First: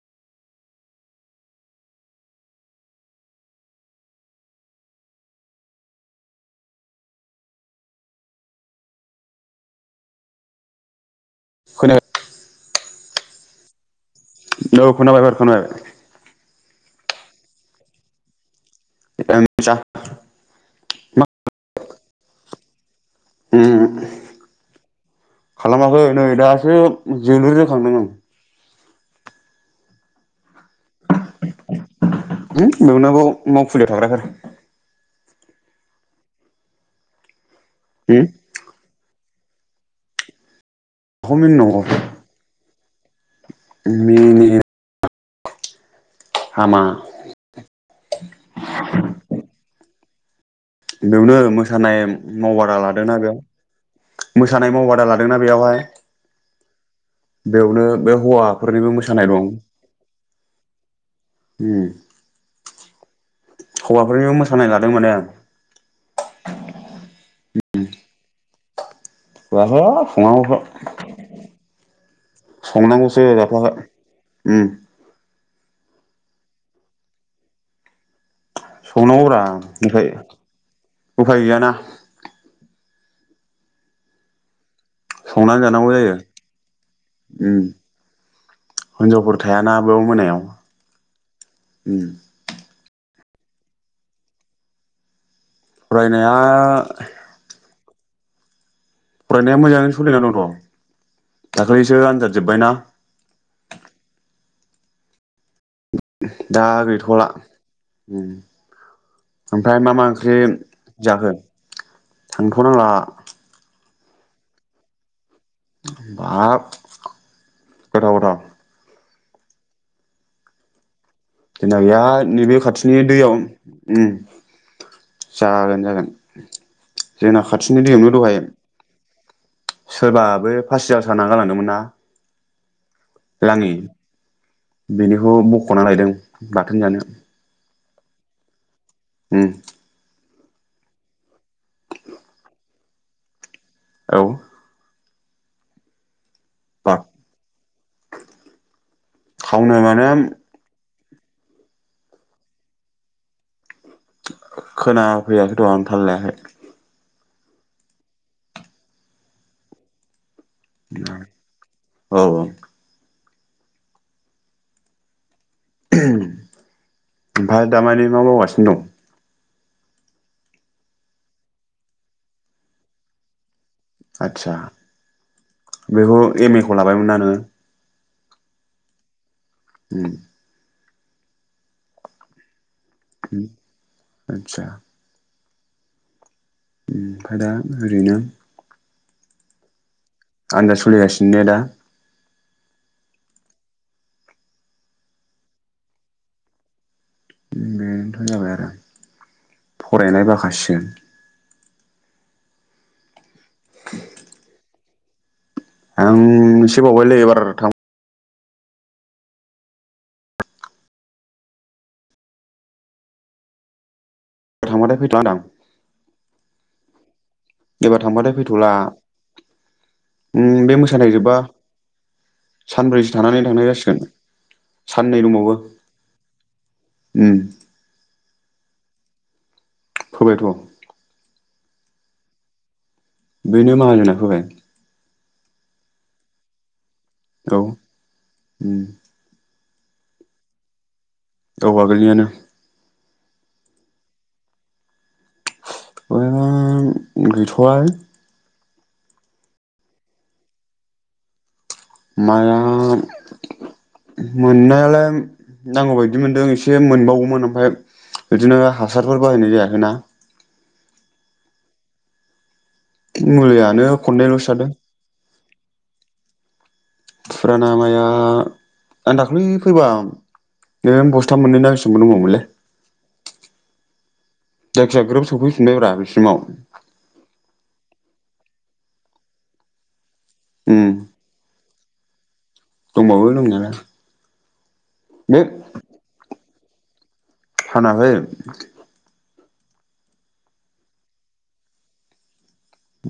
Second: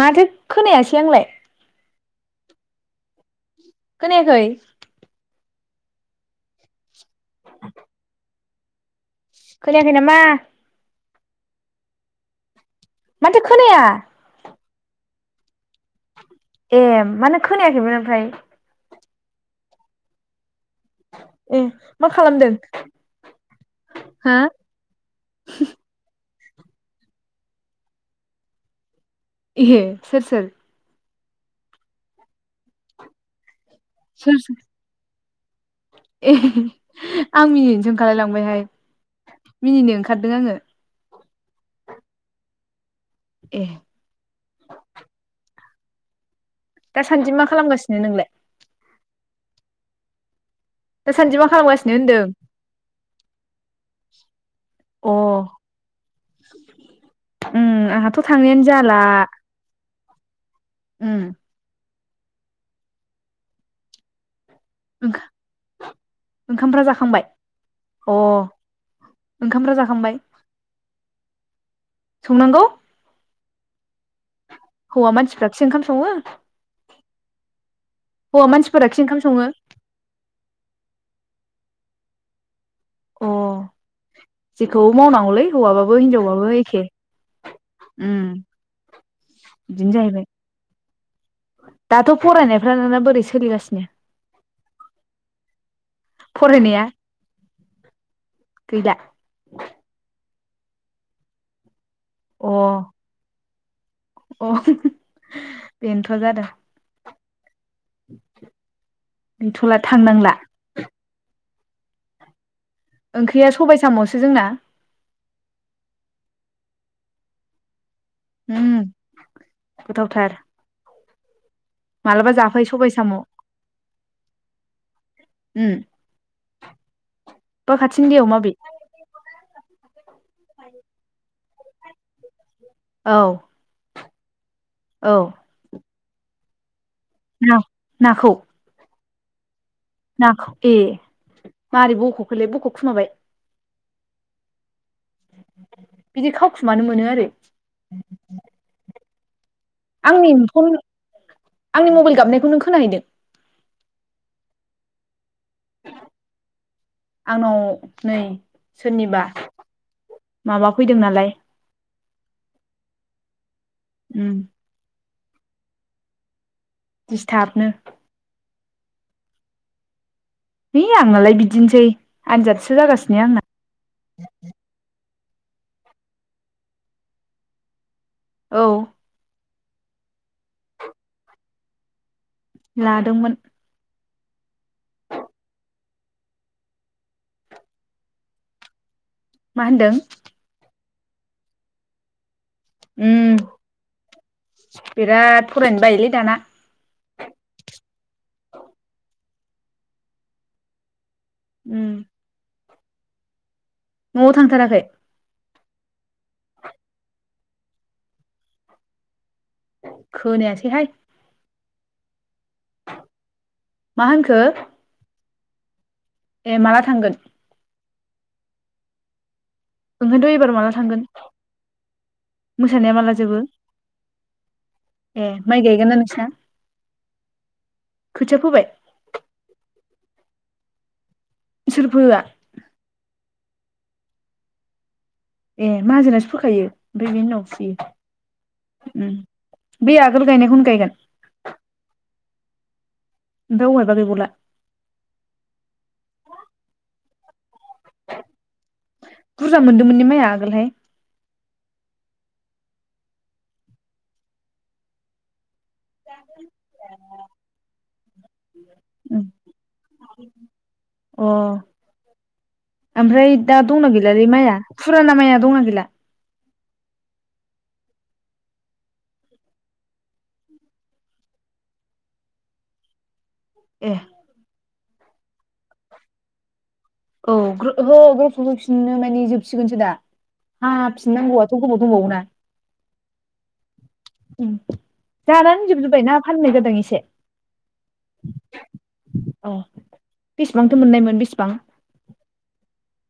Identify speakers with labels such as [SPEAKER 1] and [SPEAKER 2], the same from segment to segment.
[SPEAKER 1] माथो खोनायासै आंलाय? खोनायाखै? [inaudible] खोनायाखै नामा?
[SPEAKER 2] [unintelligible]
[SPEAKER 1] मानोथो खोनाया?
[SPEAKER 2] औ खोनाबाय एबार खोनाबाय।
[SPEAKER 1] ए मानो खोनायाखैमोन ओमफाय?
[SPEAKER 2] [inaudible]
[SPEAKER 1] ए मा खालामदों हा?
[SPEAKER 2] खालामाखै नै दासो जोलुर जोखांदों आं
[SPEAKER 1] इए सोर सोर?
[SPEAKER 2] [inaudible] मावखुलियाव थाग्राफोर
[SPEAKER 1] सोर सोर ए आं मिनिनोसो ओंखारलाय
[SPEAKER 2] बेखौ
[SPEAKER 1] लांबायहाय। मिनिनो ओंखारदों आङो।
[SPEAKER 2] माखौ मिनि नांगौ?
[SPEAKER 1] ए
[SPEAKER 2] मिनिया
[SPEAKER 1] दासान्दि मा खालामगासिनो नोंलाय?
[SPEAKER 2] बेयावनो
[SPEAKER 1] दासान्दि मा खालामगासिनो
[SPEAKER 2] मोसानाय
[SPEAKER 1] होनदों
[SPEAKER 2] मावबादा लादोंना बेयाव मोसानाय मावबादा
[SPEAKER 1] अ
[SPEAKER 2] लादोंना बेयावहाय
[SPEAKER 1] उम
[SPEAKER 2] बेयावनो
[SPEAKER 1] आंहाथ'
[SPEAKER 2] बे
[SPEAKER 1] थांनायानो
[SPEAKER 2] हौवाफोरनिबो
[SPEAKER 1] जाला
[SPEAKER 2] मोसानाय दं।
[SPEAKER 1] उम
[SPEAKER 2] उम हौवाफोरनिबो मो
[SPEAKER 1] ओंखा ओंखामफ्रा जाखांबाय अ'। ओंखामफ्रा
[SPEAKER 2] जायाखै
[SPEAKER 1] जाखांबाय
[SPEAKER 2] संनांगौसो।
[SPEAKER 1] संनांगौ
[SPEAKER 2] संनांगौसो । बहाय
[SPEAKER 1] हौवा मानसिफ्राखि ओंखाम सङो? हौवा मानसिफोराखि ओंखाम
[SPEAKER 2] संनांगौरा
[SPEAKER 1] सङो
[SPEAKER 2] ओमफ्राय उफाय गैयाना।
[SPEAKER 1] अ' जि खौ मावनांगौलै
[SPEAKER 2] संनानै जानांगौ
[SPEAKER 1] हौवाबाबो
[SPEAKER 2] जायो
[SPEAKER 1] हिनजावबाबो एखे
[SPEAKER 2] उम
[SPEAKER 1] उम
[SPEAKER 2] हिनजावफोर थायाना
[SPEAKER 1] बिदिनो
[SPEAKER 2] बेयाव
[SPEAKER 1] जाहैबाय।
[SPEAKER 2] मोनायाव उम
[SPEAKER 1] दाथ' फरायनायफ्रा नोंना बोरैसो सोलिगासिनो
[SPEAKER 2] फरायनाया
[SPEAKER 1] गैला
[SPEAKER 2] फरायनाया मोजाङै सोलिनानै दं थ दा दाख्लैसो आनजाद
[SPEAKER 1] अ
[SPEAKER 2] जोब्बायना
[SPEAKER 1] अ बेनोथ' जादों
[SPEAKER 2] दा गैथ'ला
[SPEAKER 1] गैथ'ला
[SPEAKER 2] ओमफ्राय मा मा
[SPEAKER 1] थांनांला
[SPEAKER 2] ओंख्रि जाखो? थां-
[SPEAKER 1] ओंख्रिया सबायसो सामसो जोंना
[SPEAKER 2] बाब गोथाव गोथाव
[SPEAKER 1] हम गोथाव थार
[SPEAKER 2] जोंना गैया नैबे खाथिनि
[SPEAKER 1] साम'
[SPEAKER 2] दैयाव उम
[SPEAKER 1] उम
[SPEAKER 2] जागोन जागोन जोंना
[SPEAKER 1] बा
[SPEAKER 2] खाथिनि दैयावनो
[SPEAKER 1] दैयाव
[SPEAKER 2] दहाय
[SPEAKER 1] माबे
[SPEAKER 2] सोरबा बै फासि आं साना गालांदोंमोन ना
[SPEAKER 1] औ
[SPEAKER 2] लाङि
[SPEAKER 1] औ
[SPEAKER 2] बेनिखौ बख'ना लायदों बाथोन जानो
[SPEAKER 1] ना नाखौ
[SPEAKER 2] उम
[SPEAKER 1] नाखौ ए मोरै बख'खोलै बख' खुमाबाय?
[SPEAKER 2] औ
[SPEAKER 1] [inaudible] बिदि खावखुमानो
[SPEAKER 2] बा
[SPEAKER 1] मोनो आरो?
[SPEAKER 2] खावनो माने
[SPEAKER 1] आंनि [unintelligible] आंनि मबेल गाबनायखौ नों खोनाहैदों?
[SPEAKER 2] खोनाफैयाखैथ' आं थाल लायाखै
[SPEAKER 1] आंनाव नै सोरनिबा माबा फैदों नालाय
[SPEAKER 2] औ औ
[SPEAKER 1] ओम
[SPEAKER 2] [inaudible]
[SPEAKER 1] दिसथाबनो
[SPEAKER 2] ओमफाय दामानि मा मावगास दं
[SPEAKER 1] है आंनालाय बिदिनोसै आनजादसो जागासिनो आंना
[SPEAKER 2] आतसा बेखौ एम ए खौ लाबायमोनना नोङो?
[SPEAKER 1] औ
[SPEAKER 2] ओम
[SPEAKER 1] लादोंमोन
[SPEAKER 2] आतसा ओमफाय दा ओरैनो
[SPEAKER 1] मा होनदों?
[SPEAKER 2] आनजाद सलि गासिनो ने दा?
[SPEAKER 1] ओम बिराद फरायनो बायोलै दाना
[SPEAKER 2] बेनोनथ' जाबाय आरो फरायनाय बाखासिगोन
[SPEAKER 1] ओम न'आव थांथाराखै?
[SPEAKER 2] आं एसे बावबायलै एबार थां
[SPEAKER 1] खोनायासैहाय मा होनखो?
[SPEAKER 2] थांबाथाय फैथ'आ होनदां
[SPEAKER 1] ए माला थांगोन?
[SPEAKER 2] एबार थांबाथाय फैथ'ला
[SPEAKER 1] ओंखायनोथ' एबार
[SPEAKER 2] उम
[SPEAKER 1] माला
[SPEAKER 2] बे
[SPEAKER 1] थांगोन
[SPEAKER 2] मोसानाय जोब्बा
[SPEAKER 1] मोसानाया माला
[SPEAKER 2] सानब्रैसो
[SPEAKER 1] जोबो
[SPEAKER 2] थानानै थांनाय जासिगोन साननै
[SPEAKER 1] ए
[SPEAKER 2] दंबावो
[SPEAKER 1] माइ गायगोन ना नोंसिना
[SPEAKER 2] ओम
[SPEAKER 1] खोथिया फोबाय
[SPEAKER 2] फोबायथ'
[SPEAKER 1] सोर फोआ?
[SPEAKER 2] बेनो माहाजोना फोबाय
[SPEAKER 1] ए माहाजोनासो फोखायो? बेनि उनाव
[SPEAKER 2] औ
[SPEAKER 1] फुयो
[SPEAKER 2] उम
[SPEAKER 1] ओम बे आगोल गायनायखौनो गायगोन?
[SPEAKER 2] औ आगोलनियानो
[SPEAKER 1] दा औहायबा गैबावला
[SPEAKER 2] [unintelligible] गैथ'वा
[SPEAKER 1] बुरजा मोनदोंमोनने माइया आगोलहाय?
[SPEAKER 2] माया मोननायालाय नांगौ बायदि मोनदों एसे मोनबावोममोन ओमफाय इदिनो हासारफोर
[SPEAKER 1] उम
[SPEAKER 2] बाहायनाय जायाखै ना
[SPEAKER 1] अ ओमफ्राय दा दंना
[SPEAKER 2] मुलियानो
[SPEAKER 1] गैलालै
[SPEAKER 2] खननैल'सो
[SPEAKER 1] माइआ
[SPEAKER 2] जादों
[SPEAKER 1] फुराना माइआ दंना गैला?
[SPEAKER 2] फुराना माया आं दाख्लै फैबा [unintelligible] बस्था मोननैना बेसांबा दंबावमोनलै
[SPEAKER 1] ए
[SPEAKER 2] जायखिजया ग्रोब सौफैफिनबायब्रा बिसिमाव
[SPEAKER 1] सफैफिननो माने जोबसिगोनसो दा? हा
[SPEAKER 2] उम
[SPEAKER 1] फिननांगौ थ गोबाव दंबावोना
[SPEAKER 2] दंबावो दंनायालाय बे
[SPEAKER 1] जानानै जोबजोबबाना फाननाय जा [unintelligible]
[SPEAKER 2] फानाखै
[SPEAKER 1] अ बेसेबांथो मोननायमोन बेसेबां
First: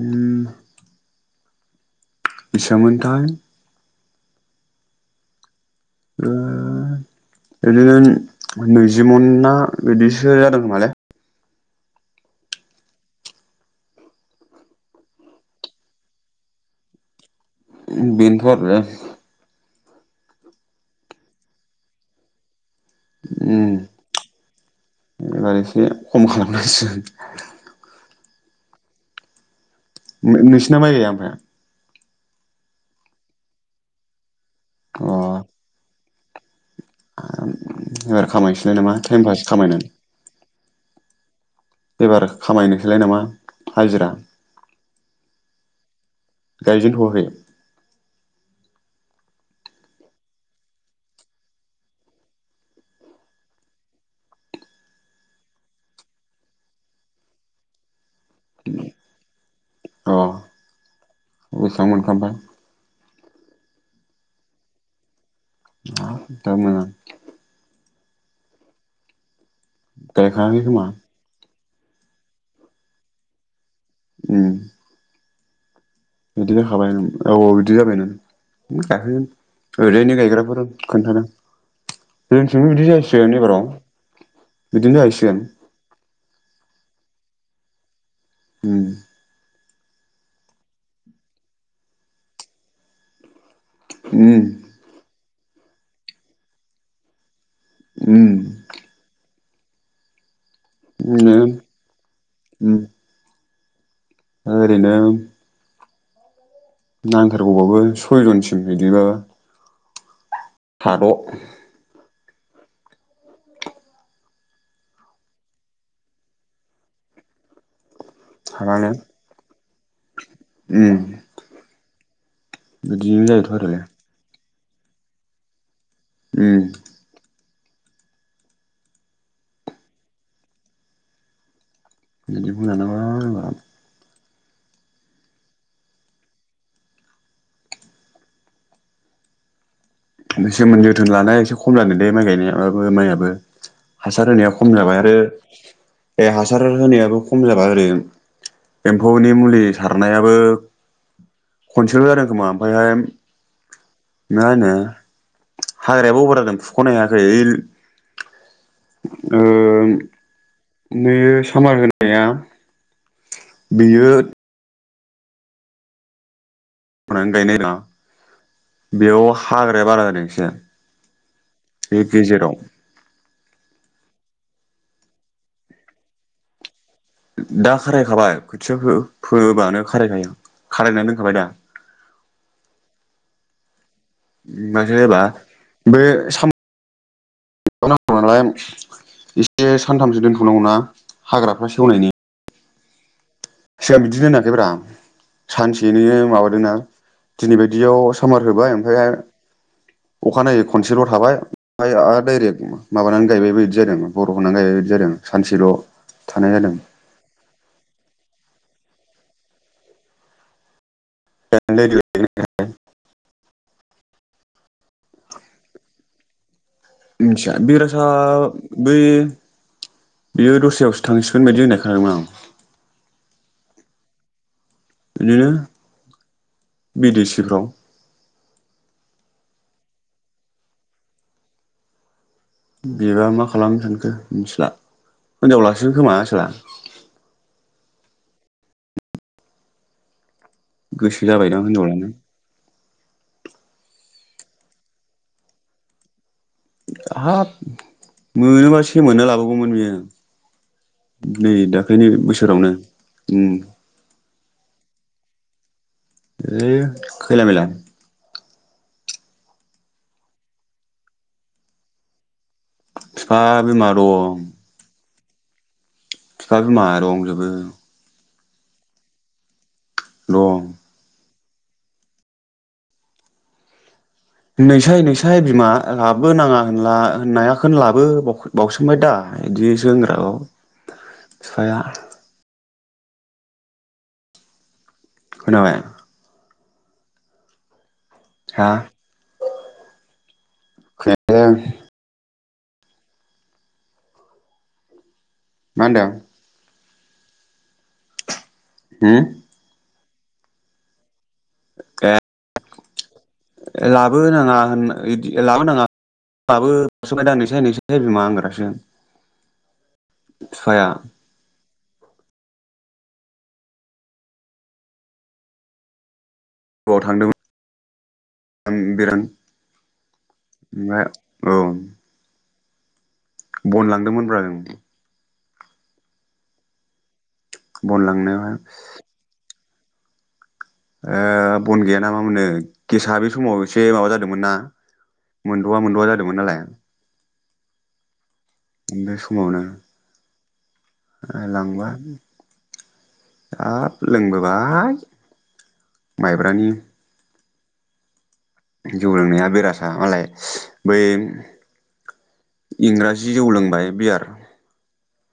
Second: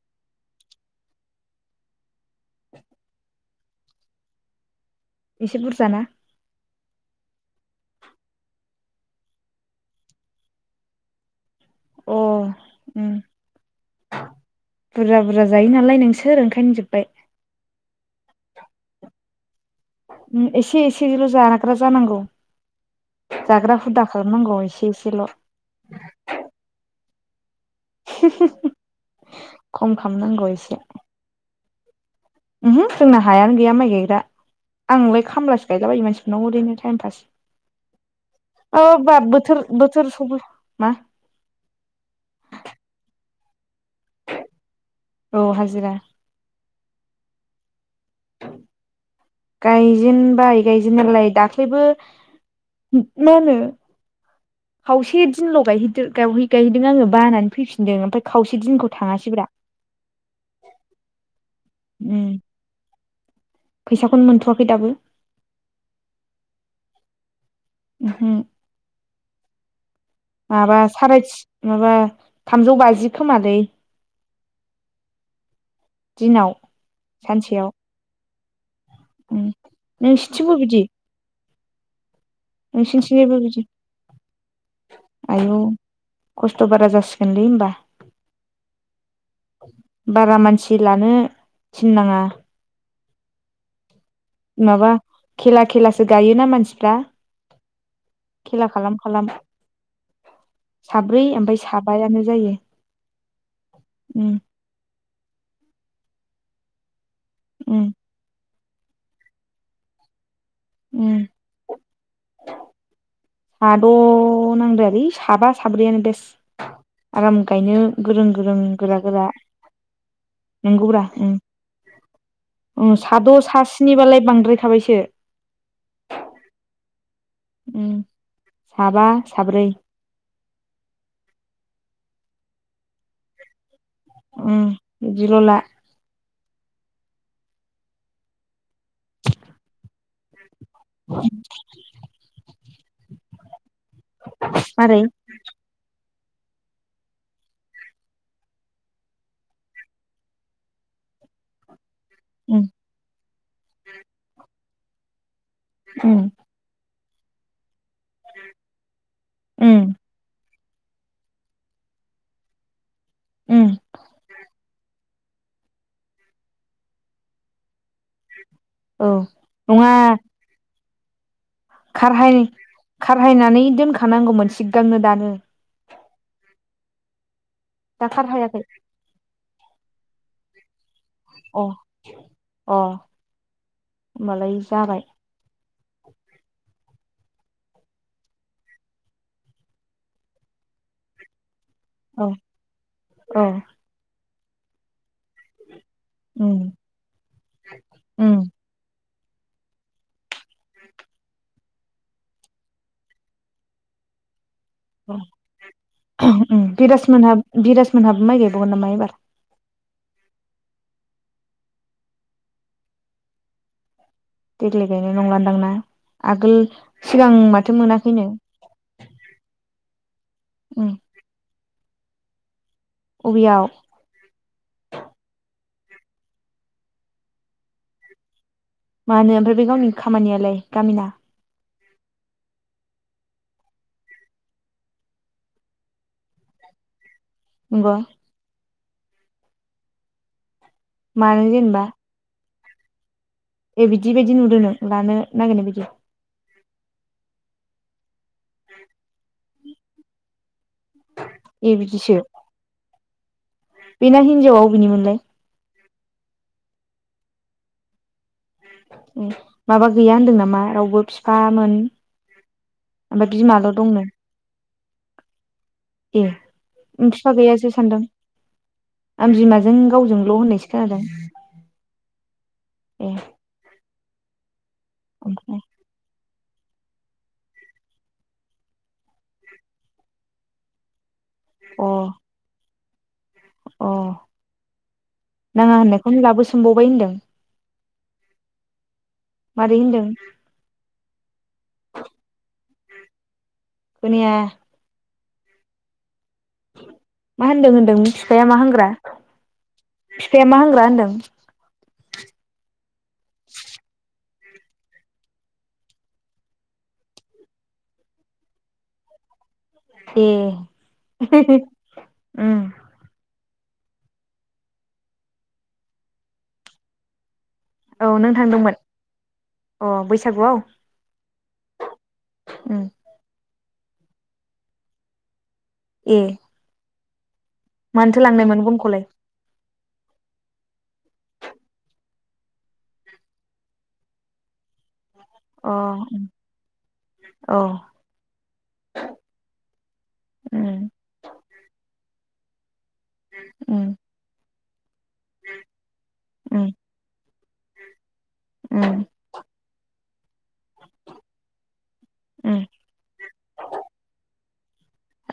[SPEAKER 2] ओम बेसांमोनथाय
[SPEAKER 1] इसे बुरजा
[SPEAKER 2] ओ इदिनो नैजि मन ना इदिसो जादों खोमालै
[SPEAKER 1] अ ओम बुरजा बुरजा जायो नालाय नोंसोर ओंखायनो जोबबाय
[SPEAKER 2] बिनोथ आरो [unintelligible]
[SPEAKER 1] ओम एसे एसेल जाग्रा जानांगौ
[SPEAKER 2] ओम
[SPEAKER 1] जाग्रा हुदा खालामनांगौ एसे एसेल'
[SPEAKER 2] एबार एसे खम खालामनांसिगोन [inaudible]
[SPEAKER 1] [unintelligible] खालामनांगौ
[SPEAKER 2] ओमफायनोंसिना माइ गाया ओमफाय
[SPEAKER 1] ओहो जोंना हायानो गैया माइ गायग्रा आंलाय
[SPEAKER 2] अ
[SPEAKER 1] खामलासो गायला बायो मानसि [unintelligible] टाइम पास
[SPEAKER 2] एबार खामायनोसैलाय नामा टाइम
[SPEAKER 1] [unintelligible]
[SPEAKER 2] पास
[SPEAKER 1] बोथोर
[SPEAKER 2] खामायनानै
[SPEAKER 1] बोथोर सफै मा
[SPEAKER 2] एबार खामायनोसैलाय नामा हाजिरा
[SPEAKER 1] अ हाजिरा
[SPEAKER 2] गाइजेन थआखै
[SPEAKER 1] गायजेेनबाय गायजेननायालाय दाख्लैबो मा होनो खावसे दिनल गायहैदो गावहै गायहैदों आङो बानानै फैफिनदों ओमफाय खावसे दिनखौ थाङासैब्रा
[SPEAKER 2] अ बेसेबां मोनखो
[SPEAKER 1] ओम
[SPEAKER 2] ओमफ्राय
[SPEAKER 1] फैसाखौनो मोनथवाखै दाबो
[SPEAKER 2] आ दाबो मोना
[SPEAKER 1] ओहो
[SPEAKER 2] गायखाङाखै
[SPEAKER 1] माबा
[SPEAKER 2] खोमा
[SPEAKER 1] सारायथि [inaudible] माबा थामजौ बाजि खोमालै ।
[SPEAKER 2] उम
[SPEAKER 1] दिनाव
[SPEAKER 2] बिदि जाखाबाय न औ औ
[SPEAKER 1] सानसेयाव
[SPEAKER 2] बिदि जाबाय नों गायफैोन
[SPEAKER 1] उम
[SPEAKER 2] ओरैनो
[SPEAKER 1] नोंसिनिथिंबो
[SPEAKER 2] गायग्राफोरं
[SPEAKER 1] बिदि
[SPEAKER 2] खोन्थादों [inaudible] जोंथिंबो बिदि जाहैसिगोन
[SPEAKER 1] नोंसिनिथिंजायबो बिदि
[SPEAKER 2] एबाराव बिदिनो जाहैसिगोन ।
[SPEAKER 1] आयौ खस्थ' बारा जासिगोनलै होमबा ।
[SPEAKER 2] होम ।
[SPEAKER 1] बारा मानसि लानो थिननाङा ।
[SPEAKER 2] उम
[SPEAKER 1] माबा खेला खेलासो गायोना मानसिफ्रा
[SPEAKER 2] उम
[SPEAKER 1] । खेला खालाम खालाम साब्रै
[SPEAKER 2] बिदिनो
[SPEAKER 1] ओमफाय साबायानो जायो।
[SPEAKER 2] उम
[SPEAKER 1] उम
[SPEAKER 2] ओरैनो नांथारगौबाबो
[SPEAKER 1] उम
[SPEAKER 2] सयजनस बेबायदि बाबा
[SPEAKER 1] उम
[SPEAKER 2] थाद'
[SPEAKER 1] साद' नांद्रायालै साबा साब्रैयानो बेस आराम गायनो। गोरों गोरों
[SPEAKER 2] साबानो
[SPEAKER 1] गोरा गोरा नंगौब्रा उम उम
[SPEAKER 2] बिदिनो
[SPEAKER 1] साद'
[SPEAKER 2] जायोथ' आरोलै
[SPEAKER 1] सास्निबालाय बांद्रायख थाबायसो
[SPEAKER 2] उम
[SPEAKER 1] उम साबा साब्रै ।
[SPEAKER 2] बिदिखौ लानांगो आंहा
[SPEAKER 1] उम बिदिल'ला ।
[SPEAKER 2] बेसोमोन जोथोन लानाया एसे खम जादों दे माइ गायनाया । ओयाबो माइआबो हासार होनाया खम जाबाय
[SPEAKER 1] मारै
[SPEAKER 2] आरो बे हासार होनानैयाबो खम जाबाय ओरैम एम्फौनि मुलि सारनायाबो खनसेल' जादों खोमा
[SPEAKER 1] उम
[SPEAKER 2] ओमफायहाय मा होनो
[SPEAKER 1] उम
[SPEAKER 2] हाग्रायाबो [unintelligible] जादों फुख'नो हाया । जा इल
[SPEAKER 1] उम
[SPEAKER 2] ओं नै सामार होनाया
[SPEAKER 1] उम
[SPEAKER 2] बेयोद मानो गायनाय रा
[SPEAKER 1] औ
[SPEAKER 2] बेयाव हाग्राया
[SPEAKER 1] नङा
[SPEAKER 2] बारा जादों एसे बे
[SPEAKER 1] खारहाय
[SPEAKER 2] गेजेराव
[SPEAKER 1] खार हायनानै दोनखानांगौमोन सिगांनो दानो
[SPEAKER 2] ओ दा खारायखाबाय खोथिया फो-फोबानो खारायखायो खारायना दोनखाबाय दा
[SPEAKER 1] अ अ होमबालाय
[SPEAKER 2] मानो
[SPEAKER 1] जाबाय
[SPEAKER 2] होबा बे साम [unintelligible] नालाय एसे सानथामसो दोनथ'नांगौ ना हाग्रा हा सेवनायनि
[SPEAKER 1] औ औ
[SPEAKER 2] फिफाया बिदिनो नो [unintelligible] सानसे इदिनो
[SPEAKER 1] उम
[SPEAKER 2] माबादोंना दिनै बायदियाव सामार
[SPEAKER 1] उम
[SPEAKER 2] होबाय ओमफ्राय अखानायै खनसेल' थाबाय ओमफ्राय आरो दडाइरेक्ट माबानानै गायबायबो बिदि जादों हर थानाय जादों
[SPEAKER 1] बिराज मोनहा बिराज मोनहाबो माइ गाय बावगोनना मा एबार
[SPEAKER 2] [unintelligible]
[SPEAKER 1] देग्लाय गायनाय नंलादां ना आगोल सिगां
[SPEAKER 2] मिथिया
[SPEAKER 1] माथो
[SPEAKER 2] बिराजआ
[SPEAKER 1] मोनाखैनो
[SPEAKER 2] बै बेयो
[SPEAKER 1] उम
[SPEAKER 2] दस्रायावसो थांसिगोन बायदि होननाय खो [unintelligible]
[SPEAKER 1] अबेयाव?
[SPEAKER 2] इदिनो बिदिसिफ्राव
[SPEAKER 1] मानो ओमफ्राय बे गावनि खामानियालाय गामिना
[SPEAKER 2] बिबा मा खालामनो सानखो मिथिला हिनजावलासिगोन खोमा आसोला
[SPEAKER 1] नंग'
[SPEAKER 2] गोसो
[SPEAKER 1] मानो
[SPEAKER 2] जाबायदां
[SPEAKER 1] जेनेबा
[SPEAKER 2] हिनजाव लानो।
[SPEAKER 1] ए बिदि बायदि नुदो नों लानो नागिरनाय बायदि
[SPEAKER 2] हाब मोनोबा सेमोननो लाबोवगौमोन बियो। नै दाख्लैनि बोसोरावनो उम
[SPEAKER 1] बिना हिजावाव बबेनिमोनलाय
[SPEAKER 2] ओ खैला मैला
[SPEAKER 1] ओम माबा गैया होनदों नामा रावबो फिफामोन
[SPEAKER 2] फिफा बिमा दं
[SPEAKER 1] ए
[SPEAKER 2] बिफा बिमा
[SPEAKER 1] आं फिफा
[SPEAKER 2] दंजोबो
[SPEAKER 1] गैया सो सान्दों। आं बिमा जों गावजोंल'
[SPEAKER 2] दं
[SPEAKER 1] होननायसो खोनादों। ए
[SPEAKER 2] नोंसाय नोंसाय
[SPEAKER 1] ओमफ्राय
[SPEAKER 2] बिमा गाब लाबोनाङा होनला होननायाखोनो लाबो बाव बावउसोमबाय दा इदिसो होनग्राबाव साया
[SPEAKER 1] अ अ
[SPEAKER 2] खोनाबाय
[SPEAKER 1] नाङा होननायखौनो लाबो सो सोंबावबाय होनदों
[SPEAKER 2] हा
[SPEAKER 1] मारै होनदों
[SPEAKER 2] [unintelligible]
[SPEAKER 1] खोनाया
[SPEAKER 2] मा होनदों?
[SPEAKER 1] मा होनदों होनदों बे मा होनग्रा
[SPEAKER 2] होम
[SPEAKER 1] फिफाया मा होग्रा होनदों?
[SPEAKER 2] गा लाबो ना [unintelligible] लाबोनाङा लाबो [unintelligible]
[SPEAKER 1] ए
[SPEAKER 2] बिफाया
[SPEAKER 1] [unintelligible] ओम
[SPEAKER 2] गवा थांदोंमोन
[SPEAKER 1] औ नों थांदोंमोन? अ बैसागुआव?
[SPEAKER 2] ओमफ्राय औ
[SPEAKER 1] उम
[SPEAKER 2] बन लांदोंमोन ब्रा जों
[SPEAKER 1] ए
[SPEAKER 2] बन
[SPEAKER 1] मानोथो
[SPEAKER 2] लांनायावहाय
[SPEAKER 1] लांनायमोन बनखौलाय?
[SPEAKER 2] ओ बन गैयाना मा मोननो गेसआ बे समाव एसे माबा जादोंमोन ना
[SPEAKER 1] अ
[SPEAKER 2] मोनद'आ मोनद'आ जादोंमोन नालाय।
[SPEAKER 1] औ
[SPEAKER 2] बे समावनो
[SPEAKER 1] उम
[SPEAKER 2] ओ लांबा
[SPEAKER 1] उम
[SPEAKER 2] हाब लोंबोबा [unintelligible]
[SPEAKER 1] उम
[SPEAKER 2] माइब्रानि
[SPEAKER 1] उम
[SPEAKER 2] जौ लोंनाया बिरासा मालाय बै
[SPEAKER 1] उम
[SPEAKER 2] इंराजि जौ लोंबाय बियार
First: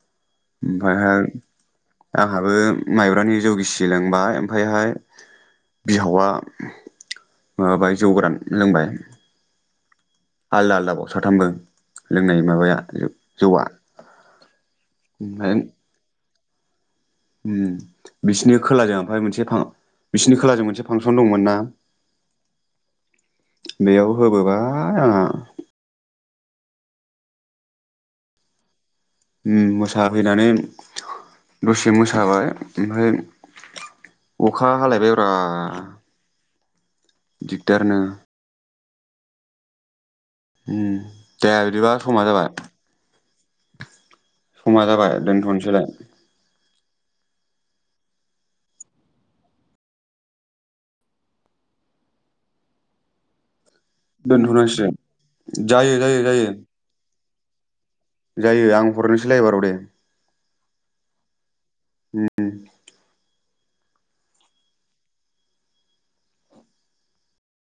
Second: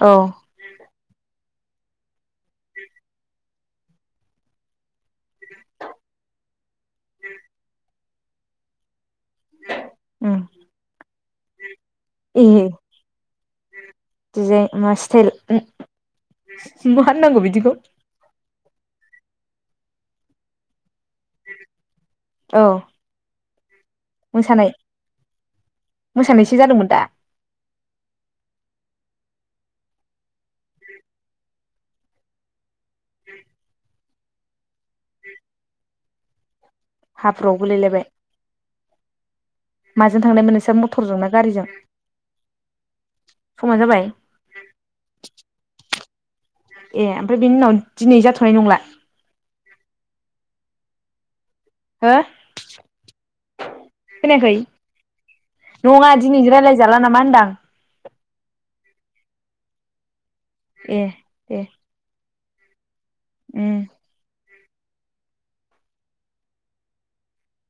[SPEAKER 1] औ
[SPEAKER 2] ओमफायहाय आंहाबो माइब्रानि जौ गिसि लोंबाय ओमफायहाय बिहावा माबाय जौ गोरान लोंबाय।
[SPEAKER 1] [inaudible]
[SPEAKER 2] आलदा आलदा बाव साथामबो लोंनाय
[SPEAKER 1] ए
[SPEAKER 2] माबाया जौआ।
[SPEAKER 1] डिजाइन मा स्टाइल
[SPEAKER 2] ओमफ्राय
[SPEAKER 1] [inaudible] मा खामनांगौ
[SPEAKER 2] उम
[SPEAKER 1] बिदिखौ
[SPEAKER 2] बिसिनि खोलाजों ओमफाय मोनसे फा बिसिनि खोलाजों मोनसे फांसन दंमोन ना
[SPEAKER 1] औ
[SPEAKER 2] बेयाव
[SPEAKER 1] मोसानाय
[SPEAKER 2] होबोबाय आंहा
[SPEAKER 1] मोसानायसो जादोंमोन दा
[SPEAKER 2] उम मोसाहैनानै दसे मोसाबाय ओमफ्राय अखा हालायबाय ब्रा
[SPEAKER 1] हाफ्राव गुलायलायबाय माजों थांनायमोन नोंसा
[SPEAKER 2] उम
[SPEAKER 1] टरजों ना
[SPEAKER 2] दे
[SPEAKER 1] गारिजों?
[SPEAKER 2] बिदिबा समा जाबाय
[SPEAKER 1] समा जाबाय
[SPEAKER 2] समा जाबाय दोनथ'नसैलाय
[SPEAKER 1] ए ओमफ्राय बेनि उनाव दिनै जाथ'नाय नंला? हो खोनायाखै
[SPEAKER 2] दोनथ'नांसिगोन जायो
[SPEAKER 1] नङा
[SPEAKER 2] जायो
[SPEAKER 1] दिनै
[SPEAKER 2] जायो
[SPEAKER 1] रायलायजाला ना मा होन्दां?
[SPEAKER 2] जायो आं हरनोसैलाय एबाराव दे
[SPEAKER 1] ए दे
[SPEAKER 2] उम उ
[SPEAKER 1] उम